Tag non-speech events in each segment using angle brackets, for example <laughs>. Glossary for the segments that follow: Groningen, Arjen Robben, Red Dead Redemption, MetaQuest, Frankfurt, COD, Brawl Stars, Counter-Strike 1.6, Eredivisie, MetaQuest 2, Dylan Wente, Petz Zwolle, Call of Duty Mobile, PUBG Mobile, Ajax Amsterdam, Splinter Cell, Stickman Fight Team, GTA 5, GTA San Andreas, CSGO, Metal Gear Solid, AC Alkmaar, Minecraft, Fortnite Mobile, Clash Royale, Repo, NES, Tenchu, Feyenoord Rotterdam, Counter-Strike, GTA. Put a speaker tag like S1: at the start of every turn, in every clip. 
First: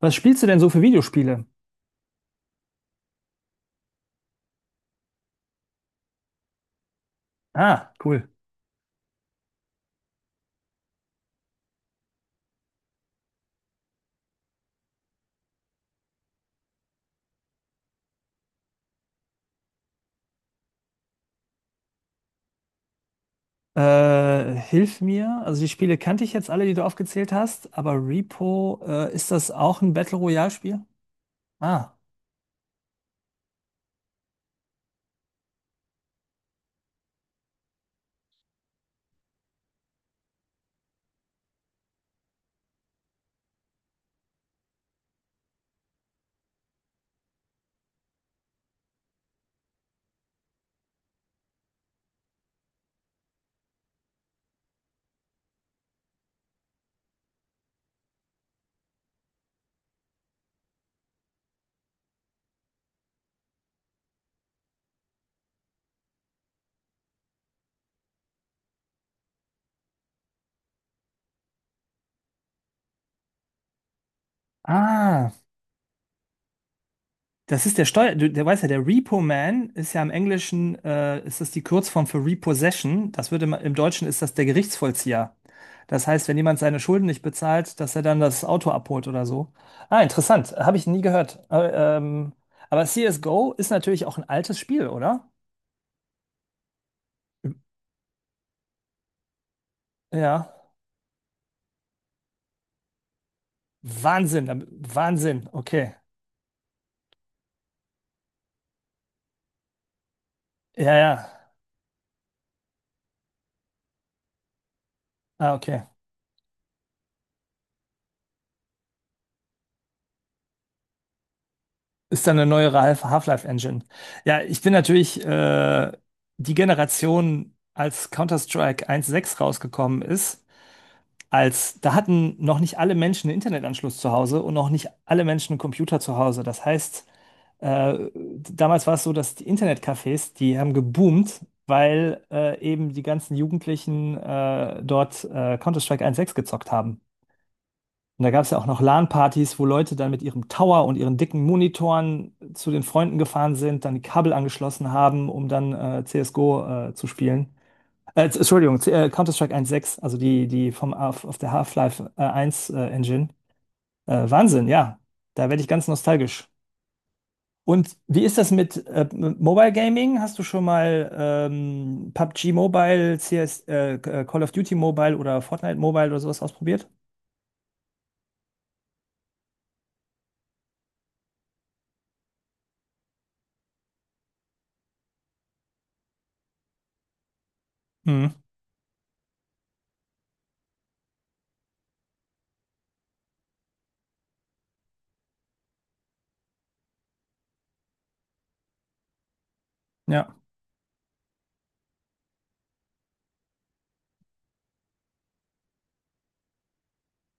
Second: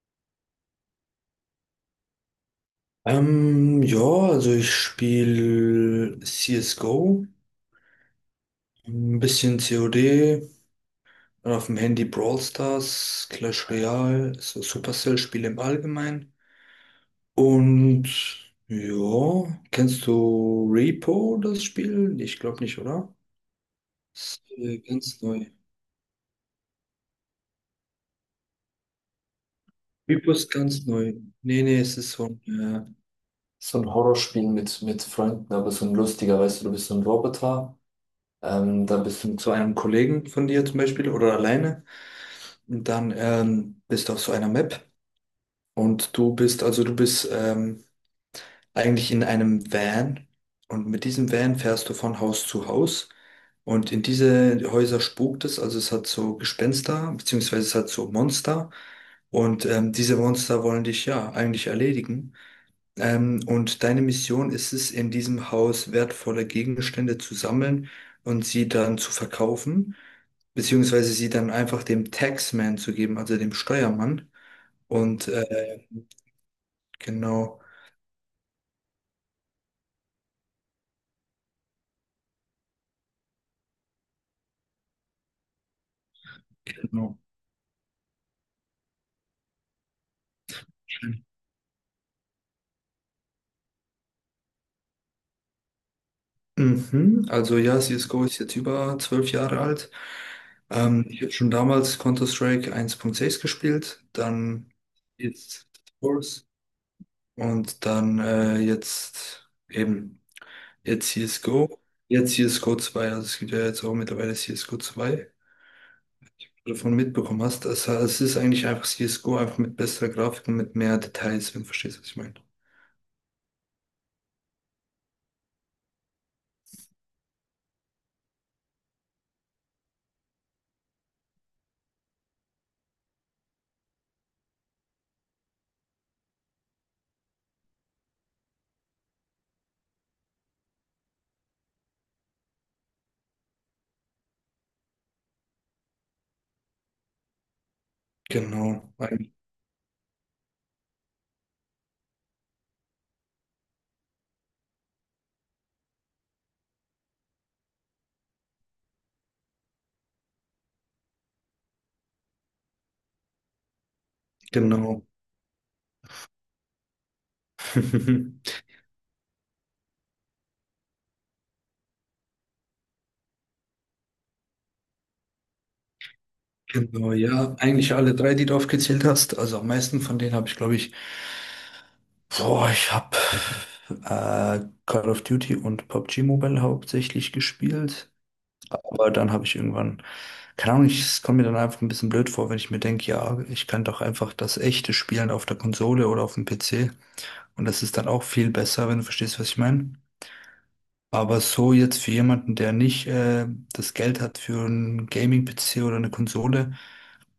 S1: Was spielst du denn so für Videospiele?
S2: Ja, also ich spiele CSGO,
S1: Ah, cool.
S2: ein bisschen COD, dann auf dem Handy Brawl Stars, Clash Royale, so Supercell-Spiele im Allgemeinen. Und ja, kennst du Repo, das Spiel? Ich glaube nicht, oder? Ist
S1: Hilf
S2: ganz
S1: mir.
S2: neu.
S1: Also die Spiele kannte ich jetzt alle, die du aufgezählt hast, aber Repo, ist das auch ein Battle
S2: Repo ist
S1: Royale-Spiel?
S2: ganz neu. Nee, nee,
S1: Ah.
S2: es ist so ein, äh, so ein Horrorspiel mit Freunden, aber so ein lustiger, weißt du, du bist so ein Roboter. Dann bist du zu einem Kollegen von dir zum Beispiel oder alleine und dann bist du auf so einer Map und du bist eigentlich in einem Van und mit diesem Van fährst du von Haus zu Haus, und in diese Häuser spukt es, also es hat so Gespenster, beziehungsweise es hat so Monster, und diese Monster wollen dich ja eigentlich erledigen. Und deine Mission ist es, in diesem Haus wertvolle Gegenstände zu sammeln und sie dann zu verkaufen, beziehungsweise sie dann einfach dem Taxman zu geben, also dem Steuermann. Und
S1: Ah.
S2: genau,
S1: Das ist der Steuer, du, der weiß ja, der Repo Man ist ja im Englischen, ist das die Kurzform für Repossession. Das wird im Deutschen ist das der Gerichtsvollzieher. Das heißt, wenn jemand seine Schulden
S2: genau.
S1: nicht bezahlt, dass er dann das Auto abholt oder so. Ah, interessant. Habe ich nie gehört. Aber CSGO ist natürlich auch ein altes Spiel, oder?
S2: Mhm. Also ja, CSGO ist jetzt über 12 Jahre alt.
S1: Ja.
S2: Ich habe schon damals Counter-Strike 1.6 gespielt,
S1: Wahnsinn, da-
S2: dann
S1: Wahnsinn,
S2: jetzt
S1: okay.
S2: Source und dann jetzt eben.
S1: Ja,
S2: Jetzt
S1: ja.
S2: CSGO. Jetzt CSGO zwei. Also es gibt ja jetzt auch mittlerweile CSGO zwei,
S1: Ah, okay.
S2: wenn du davon mitbekommen hast. Also es ist eigentlich einfach CSGO, einfach mit besserer Grafik und mit mehr Details, wenn du verstehst, was ich
S1: Ist
S2: meine.
S1: dann eine neuere Half-Life-Engine. Ja, ich bin natürlich die Generation, als Counter-Strike 1.6 rausgekommen ist, als da hatten noch nicht alle Menschen einen Internetanschluss zu Hause und noch nicht alle Menschen einen Computer zu Hause. Das heißt, äh, damals war es so, dass die Internetcafés, die haben geboomt, weil eben die ganzen Jugendlichen dort Counter-Strike 1.6 gezockt haben. Und da gab es ja auch noch
S2: Genau, eigentlich,
S1: LAN-Partys, wo Leute dann mit ihrem Tower und ihren dicken Monitoren zu den Freunden gefahren sind, dann die Kabel angeschlossen haben, um dann CSGO zu spielen. Entschuldigung, Counter-Strike 1.6, also die auf der Half-Life 1 Engine. Wahnsinn, ja.
S2: genau.
S1: Da werde ich ganz nostalgisch. Und wie ist das
S2: <laughs>
S1: mit Mobile Gaming? Hast du schon mal PUBG Mobile, CS, Call of Duty Mobile oder Fortnite Mobile oder sowas ausprobiert?
S2: Genau, ja. Eigentlich alle drei, die du aufgezählt hast. Also am meisten von denen habe ich, glaube ich, boah, ich habe Call of Duty und PUBG Mobile hauptsächlich gespielt.
S1: Mhm.
S2: Aber dann habe ich irgendwann, keine Ahnung, es kommt mir dann einfach ein bisschen blöd vor, wenn ich mir denke, ja, ich kann doch einfach das echte spielen auf der Konsole oder auf dem PC. Und das ist dann auch viel besser, wenn du verstehst, was ich meine.
S1: Ja.
S2: Aber so jetzt für jemanden, der nicht das Geld hat für einen Gaming-PC oder eine Konsole,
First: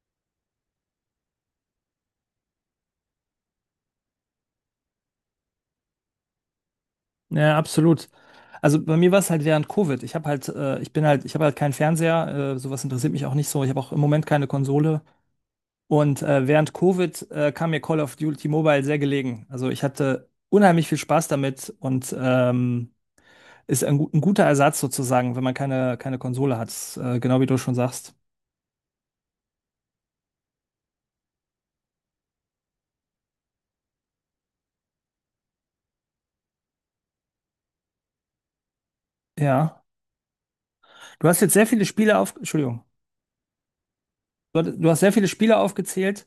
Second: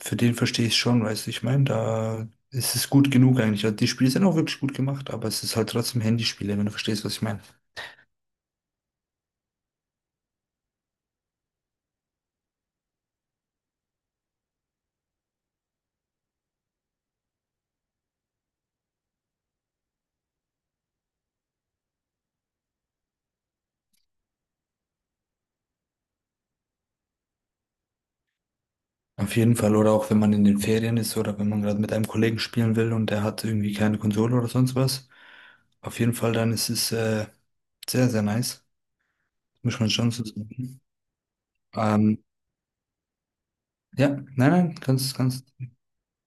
S2: für den verstehe ich schon, weißt du, ich meine, da ist es gut genug eigentlich. Also die Spiele sind auch wirklich gut gemacht, aber es ist halt trotzdem Handyspiele, wenn du verstehst, was ich meine.
S1: Ja, absolut. Also bei mir war es halt während Covid. Ich habe halt keinen Fernseher, sowas interessiert mich auch nicht so. Ich habe auch im Moment keine Konsole. Und während Covid kam mir Call of Duty Mobile sehr gelegen. Also ich hatte unheimlich viel Spaß damit und ist ein guter Ersatz sozusagen, wenn man keine Konsole hat. Genau wie du schon sagst.
S2: Auf jeden Fall, oder auch wenn man in den Ferien ist oder wenn man gerade mit einem Kollegen spielen will und der hat irgendwie keine Konsole oder sonst was. Auf jeden Fall, dann ist es sehr, sehr nice. Muss
S1: Ja.
S2: man schon so sagen.
S1: Du hast jetzt sehr viele Spiele
S2: Ähm,
S1: Entschuldigung.
S2: ja, nein, nein,
S1: Du hast sehr
S2: ganz,
S1: viele
S2: ganz.
S1: Spiele aufgezählt,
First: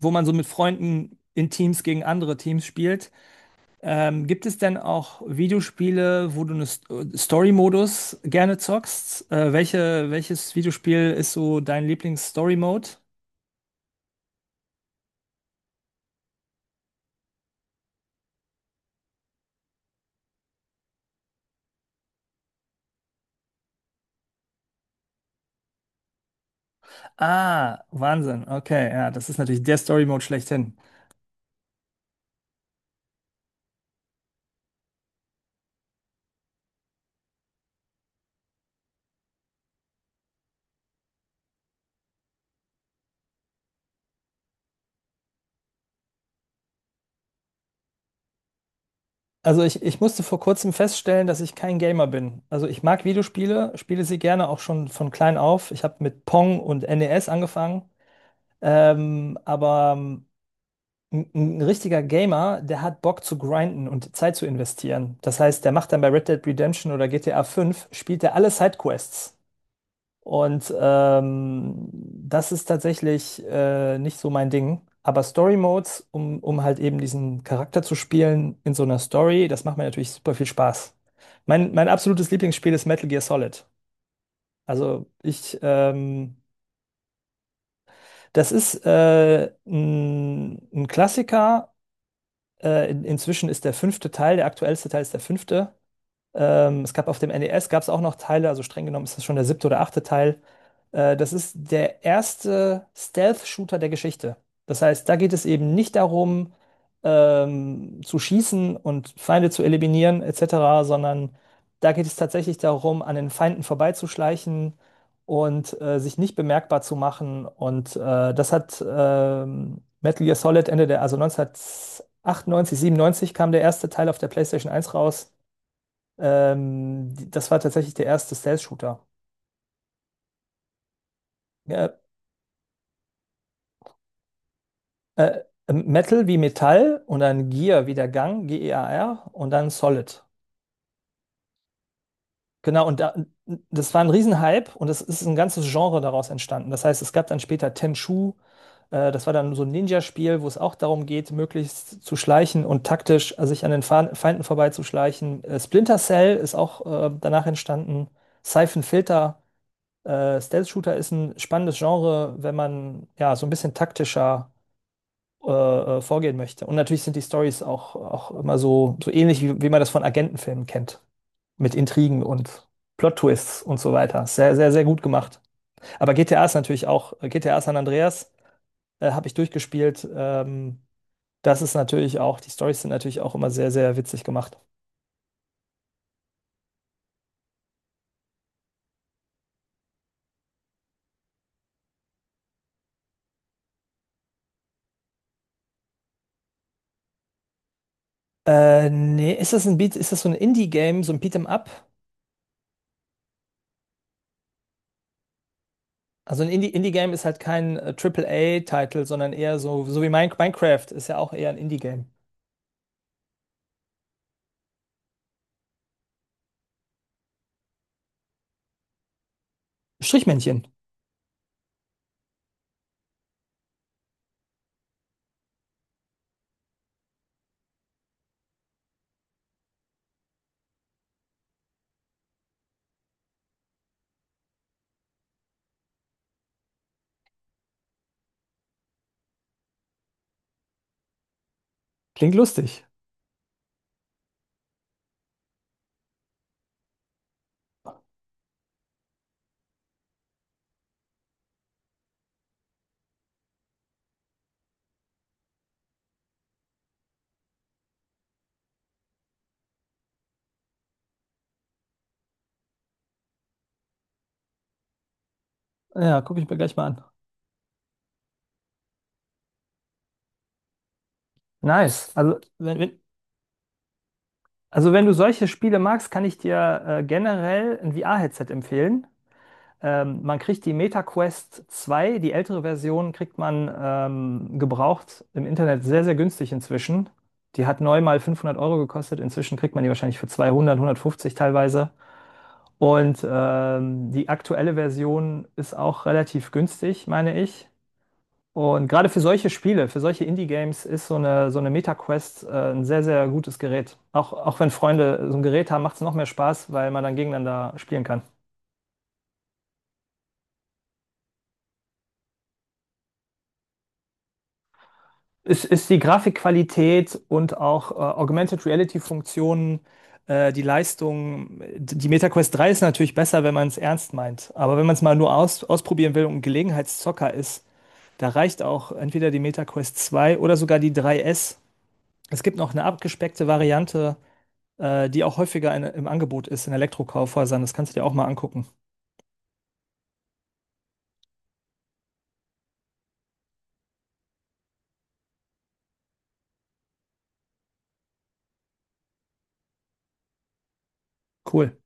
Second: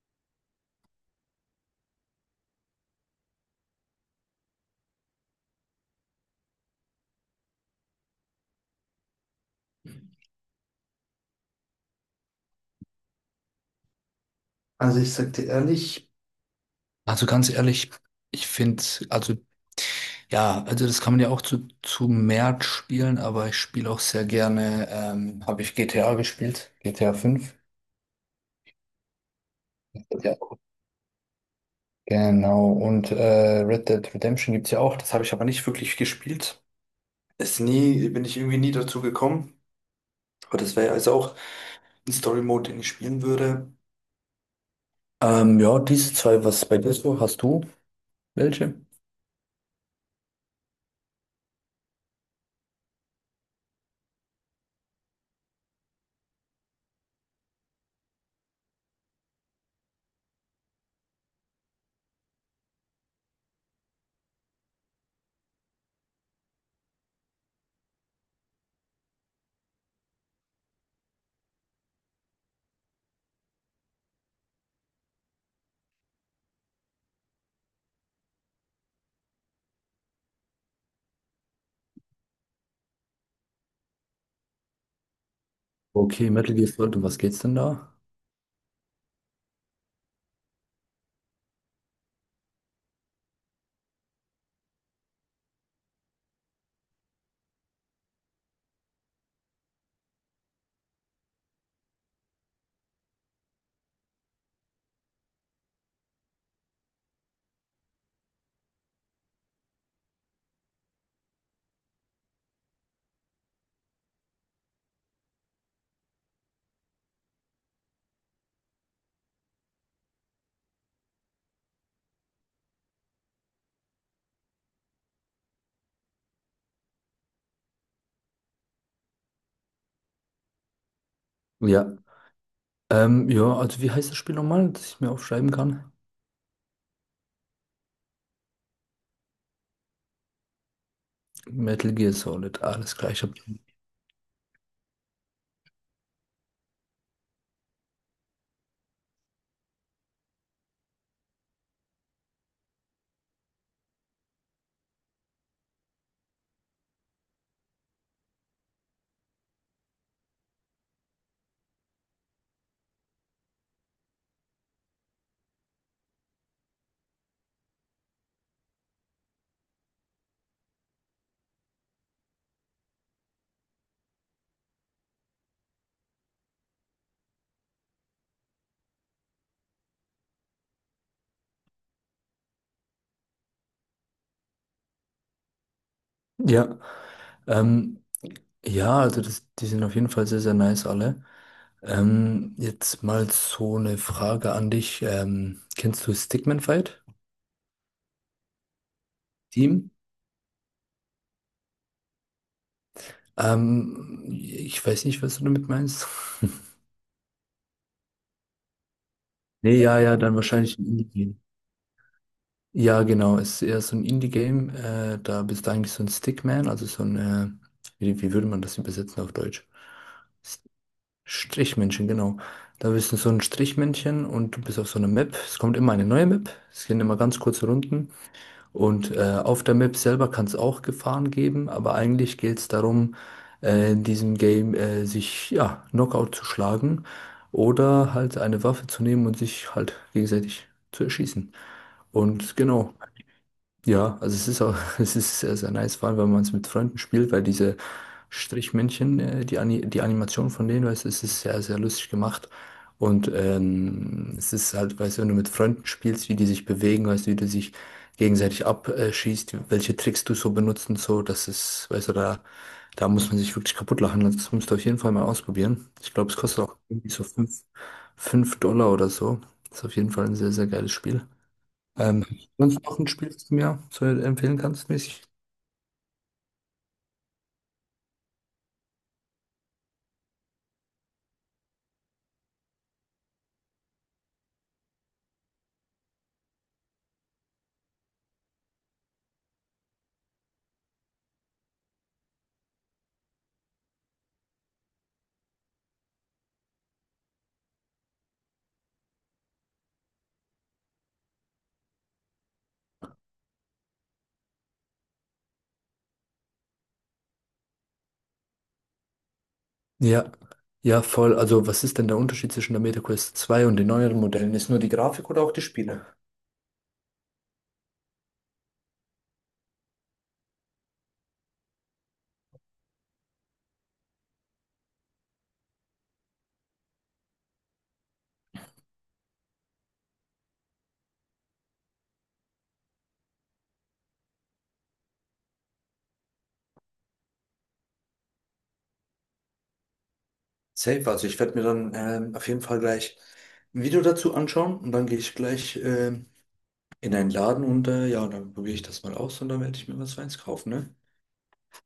S1: wo man so mit Freunden in Teams gegen andere Teams spielt. Gibt es denn auch Videospiele, wo du einen Story-Modus gerne zockst? Welches Videospiel ist so dein Lieblings-Story-Mode?
S2: Also ich sag dir ehrlich, also ganz ehrlich, ich finde, also ja, also das kann man ja auch zu mehr spielen, aber ich spiele auch sehr gerne, habe ich GTA gespielt, GTA 5.
S1: Ah, Wahnsinn. Okay, ja, das ist natürlich der Story-Mode
S2: Ja.
S1: schlechthin.
S2: Genau, und Red Dead Redemption gibt's ja auch, das habe ich aber nicht wirklich gespielt. Ist nie, bin ich irgendwie nie dazu gekommen. Aber das wäre also auch ein Story-Mode, den ich spielen würde. Ja, diese zwei, was bei dir so? Hast du welche?
S1: Also ich musste vor kurzem feststellen, dass ich kein Gamer bin. Also ich mag Videospiele, spiele sie gerne auch schon von klein auf. Ich habe mit Pong und NES angefangen. Aber ein richtiger Gamer, der hat Bock zu grinden und Zeit zu investieren. Das heißt, der macht dann bei Red Dead Redemption oder GTA 5, spielt er alle Sidequests. Und das ist tatsächlich nicht so mein Ding. Aber Story Modes, um halt eben diesen Charakter zu spielen in so einer Story, das macht mir natürlich super viel Spaß. Mein absolutes Lieblingsspiel ist Metal Gear Solid. Also
S2: Okay, Metal Gear Solid, um was geht's denn da?
S1: das ist ein Klassiker. Inzwischen ist der fünfte Teil, der aktuellste Teil ist der fünfte. Es gab auf dem NES gab es auch noch Teile, also streng genommen ist das schon der siebte oder achte Teil. Das ist der erste Stealth-Shooter der Geschichte. Das heißt, da geht es eben nicht darum, zu schießen und Feinde zu eliminieren, etc., sondern da geht es tatsächlich darum, an den Feinden vorbeizuschleichen und sich nicht bemerkbar zu machen. Und das hat Metal Gear Solid Ende der, also 1998, 97 kam der erste Teil auf der PlayStation 1 raus. Das war tatsächlich der erste Stealth-Shooter.
S2: Ja.
S1: Ja.
S2: Ja, also wie heißt das Spiel nochmal, dass ich mir
S1: äh,
S2: aufschreiben kann?
S1: Metal wie Metall und dann Gear wie der Gang, G-E-A-R und dann Solid.
S2: Metal Gear Solid,
S1: Genau,
S2: alles klar, ich hab.
S1: das war ein Riesenhype und es ist ein ganzes Genre daraus entstanden. Das heißt, es gab dann später Tenchu, das war dann so ein Ninja-Spiel, wo es auch darum geht, möglichst zu schleichen und taktisch sich an den Feinden vorbeizuschleichen. Splinter Cell ist auch danach entstanden. Siphon Filter. Stealth-Shooter ist ein spannendes Genre, wenn man ja so ein bisschen taktischer äh, vorgehen möchte. Und natürlich sind die Stories auch immer so ähnlich, wie man das von Agentenfilmen kennt. Mit Intrigen und Plot-Twists und so weiter. Sehr, sehr, sehr gut gemacht. Aber GTA ist natürlich auch, GTA San Andreas habe ich durchgespielt. Das ist natürlich auch, die Stories sind natürlich auch immer sehr, sehr witzig gemacht.
S2: Ja. Ähm, ja, also das, die sind auf jeden Fall sehr, sehr nice alle. Jetzt mal so eine Frage an dich. Kennst du Stickman Fight
S1: Nee,
S2: Team?
S1: Ist das so ein Indie-Game, so ein Beat'em Up?
S2: Ich weiß nicht, was du damit meinst.
S1: Also ein Indie,
S2: <laughs>
S1: Indie-Game ist halt kein a titel sondern eher
S2: Nee,
S1: so,
S2: ja,
S1: so wie
S2: ja, dann wahrscheinlich
S1: Minecraft
S2: ein
S1: ist ja auch
S2: Indie-Game.
S1: eher ein Indie-Game.
S2: Ja, genau, ist eher so ein Indie-Game. Da bist du eigentlich so ein Stickman, also wie würde man das übersetzen auf Deutsch? S-
S1: Strichmännchen.
S2: Strichmännchen, genau. Da bist du so ein Strichmännchen und du bist auf so einer Map. Es kommt immer eine neue Map. Es gehen immer ganz kurze Runden. Und auf der Map selber kann es auch Gefahren geben, aber eigentlich geht es darum, in diesem Game sich ja, Knockout zu schlagen oder halt eine Waffe zu nehmen und sich halt gegenseitig zu erschießen.
S1: Klingt
S2: Und
S1: lustig.
S2: genau, ja, also es ist auch, <laughs> es ist sehr, sehr nice, vor allem wenn man es mit Freunden spielt, weil diese Strichmännchen, die Animation von denen, weißt du, es ist sehr, sehr lustig gemacht. Und es ist halt, weißt du, wenn du mit Freunden spielst, wie die sich bewegen, weißt du, wie du sich gegenseitig abschießt, welche Tricks du so benutzt und so, das ist, weißt du, da, da muss man sich wirklich kaputt lachen. Also das musst du auf jeden Fall mal ausprobieren. Ich
S1: Ja,
S2: glaube, es
S1: gucke ich mir
S2: kostet
S1: gleich
S2: auch
S1: mal an.
S2: irgendwie so fünf Dollar oder so. Ist auf jeden Fall ein sehr, sehr geiles Spiel.
S1: Nice.
S2: Ähm,
S1: Also wenn,
S2: Sonst noch
S1: wenn,
S2: ein Spiel, das du mir so empfehlen kannst,
S1: also wenn du
S2: mäßig?
S1: solche Spiele magst, kann ich dir generell ein VR-Headset empfehlen. Man kriegt die MetaQuest 2, die ältere Version, kriegt man gebraucht im Internet sehr, sehr günstig inzwischen. Die hat neu mal 500 € gekostet. Inzwischen kriegt man die wahrscheinlich für 200, 150 teilweise. Und die aktuelle Version ist auch relativ günstig, meine ich. Und gerade für solche Spiele, für solche Indie-Games ist so eine Meta-Quest ein sehr, sehr gutes Gerät. Auch wenn Freunde so ein Gerät haben, macht es noch mehr Spaß, weil man dann gegeneinander spielen kann.
S2: Ja, ja, voll. Also, was ist denn der Unterschied zwischen der MetaQuest zwei und den neueren Modellen? Ist nur die Grafik oder auch die
S1: Es ist die
S2: Spiele?
S1: Grafikqualität und auch Augmented Reality-Funktionen, die Leistung. Die MetaQuest 3 ist natürlich besser, wenn man es ernst meint. Aber wenn man es mal nur ausprobieren will und ein Gelegenheitszocker ist, da reicht auch entweder die MetaQuest 2 oder sogar die 3S. Es gibt noch eine abgespeckte Variante, die auch häufiger im Angebot ist in Elektrokaufhäusern. Das kannst du dir auch mal angucken.
S2: Safe, also ich werde mir dann auf jeden Fall gleich ein Video dazu anschauen und dann gehe ich gleich in einen Laden und ja, dann probiere ich das mal aus und dann werde ich mir was Feines kaufen, ne?
S1: Cool.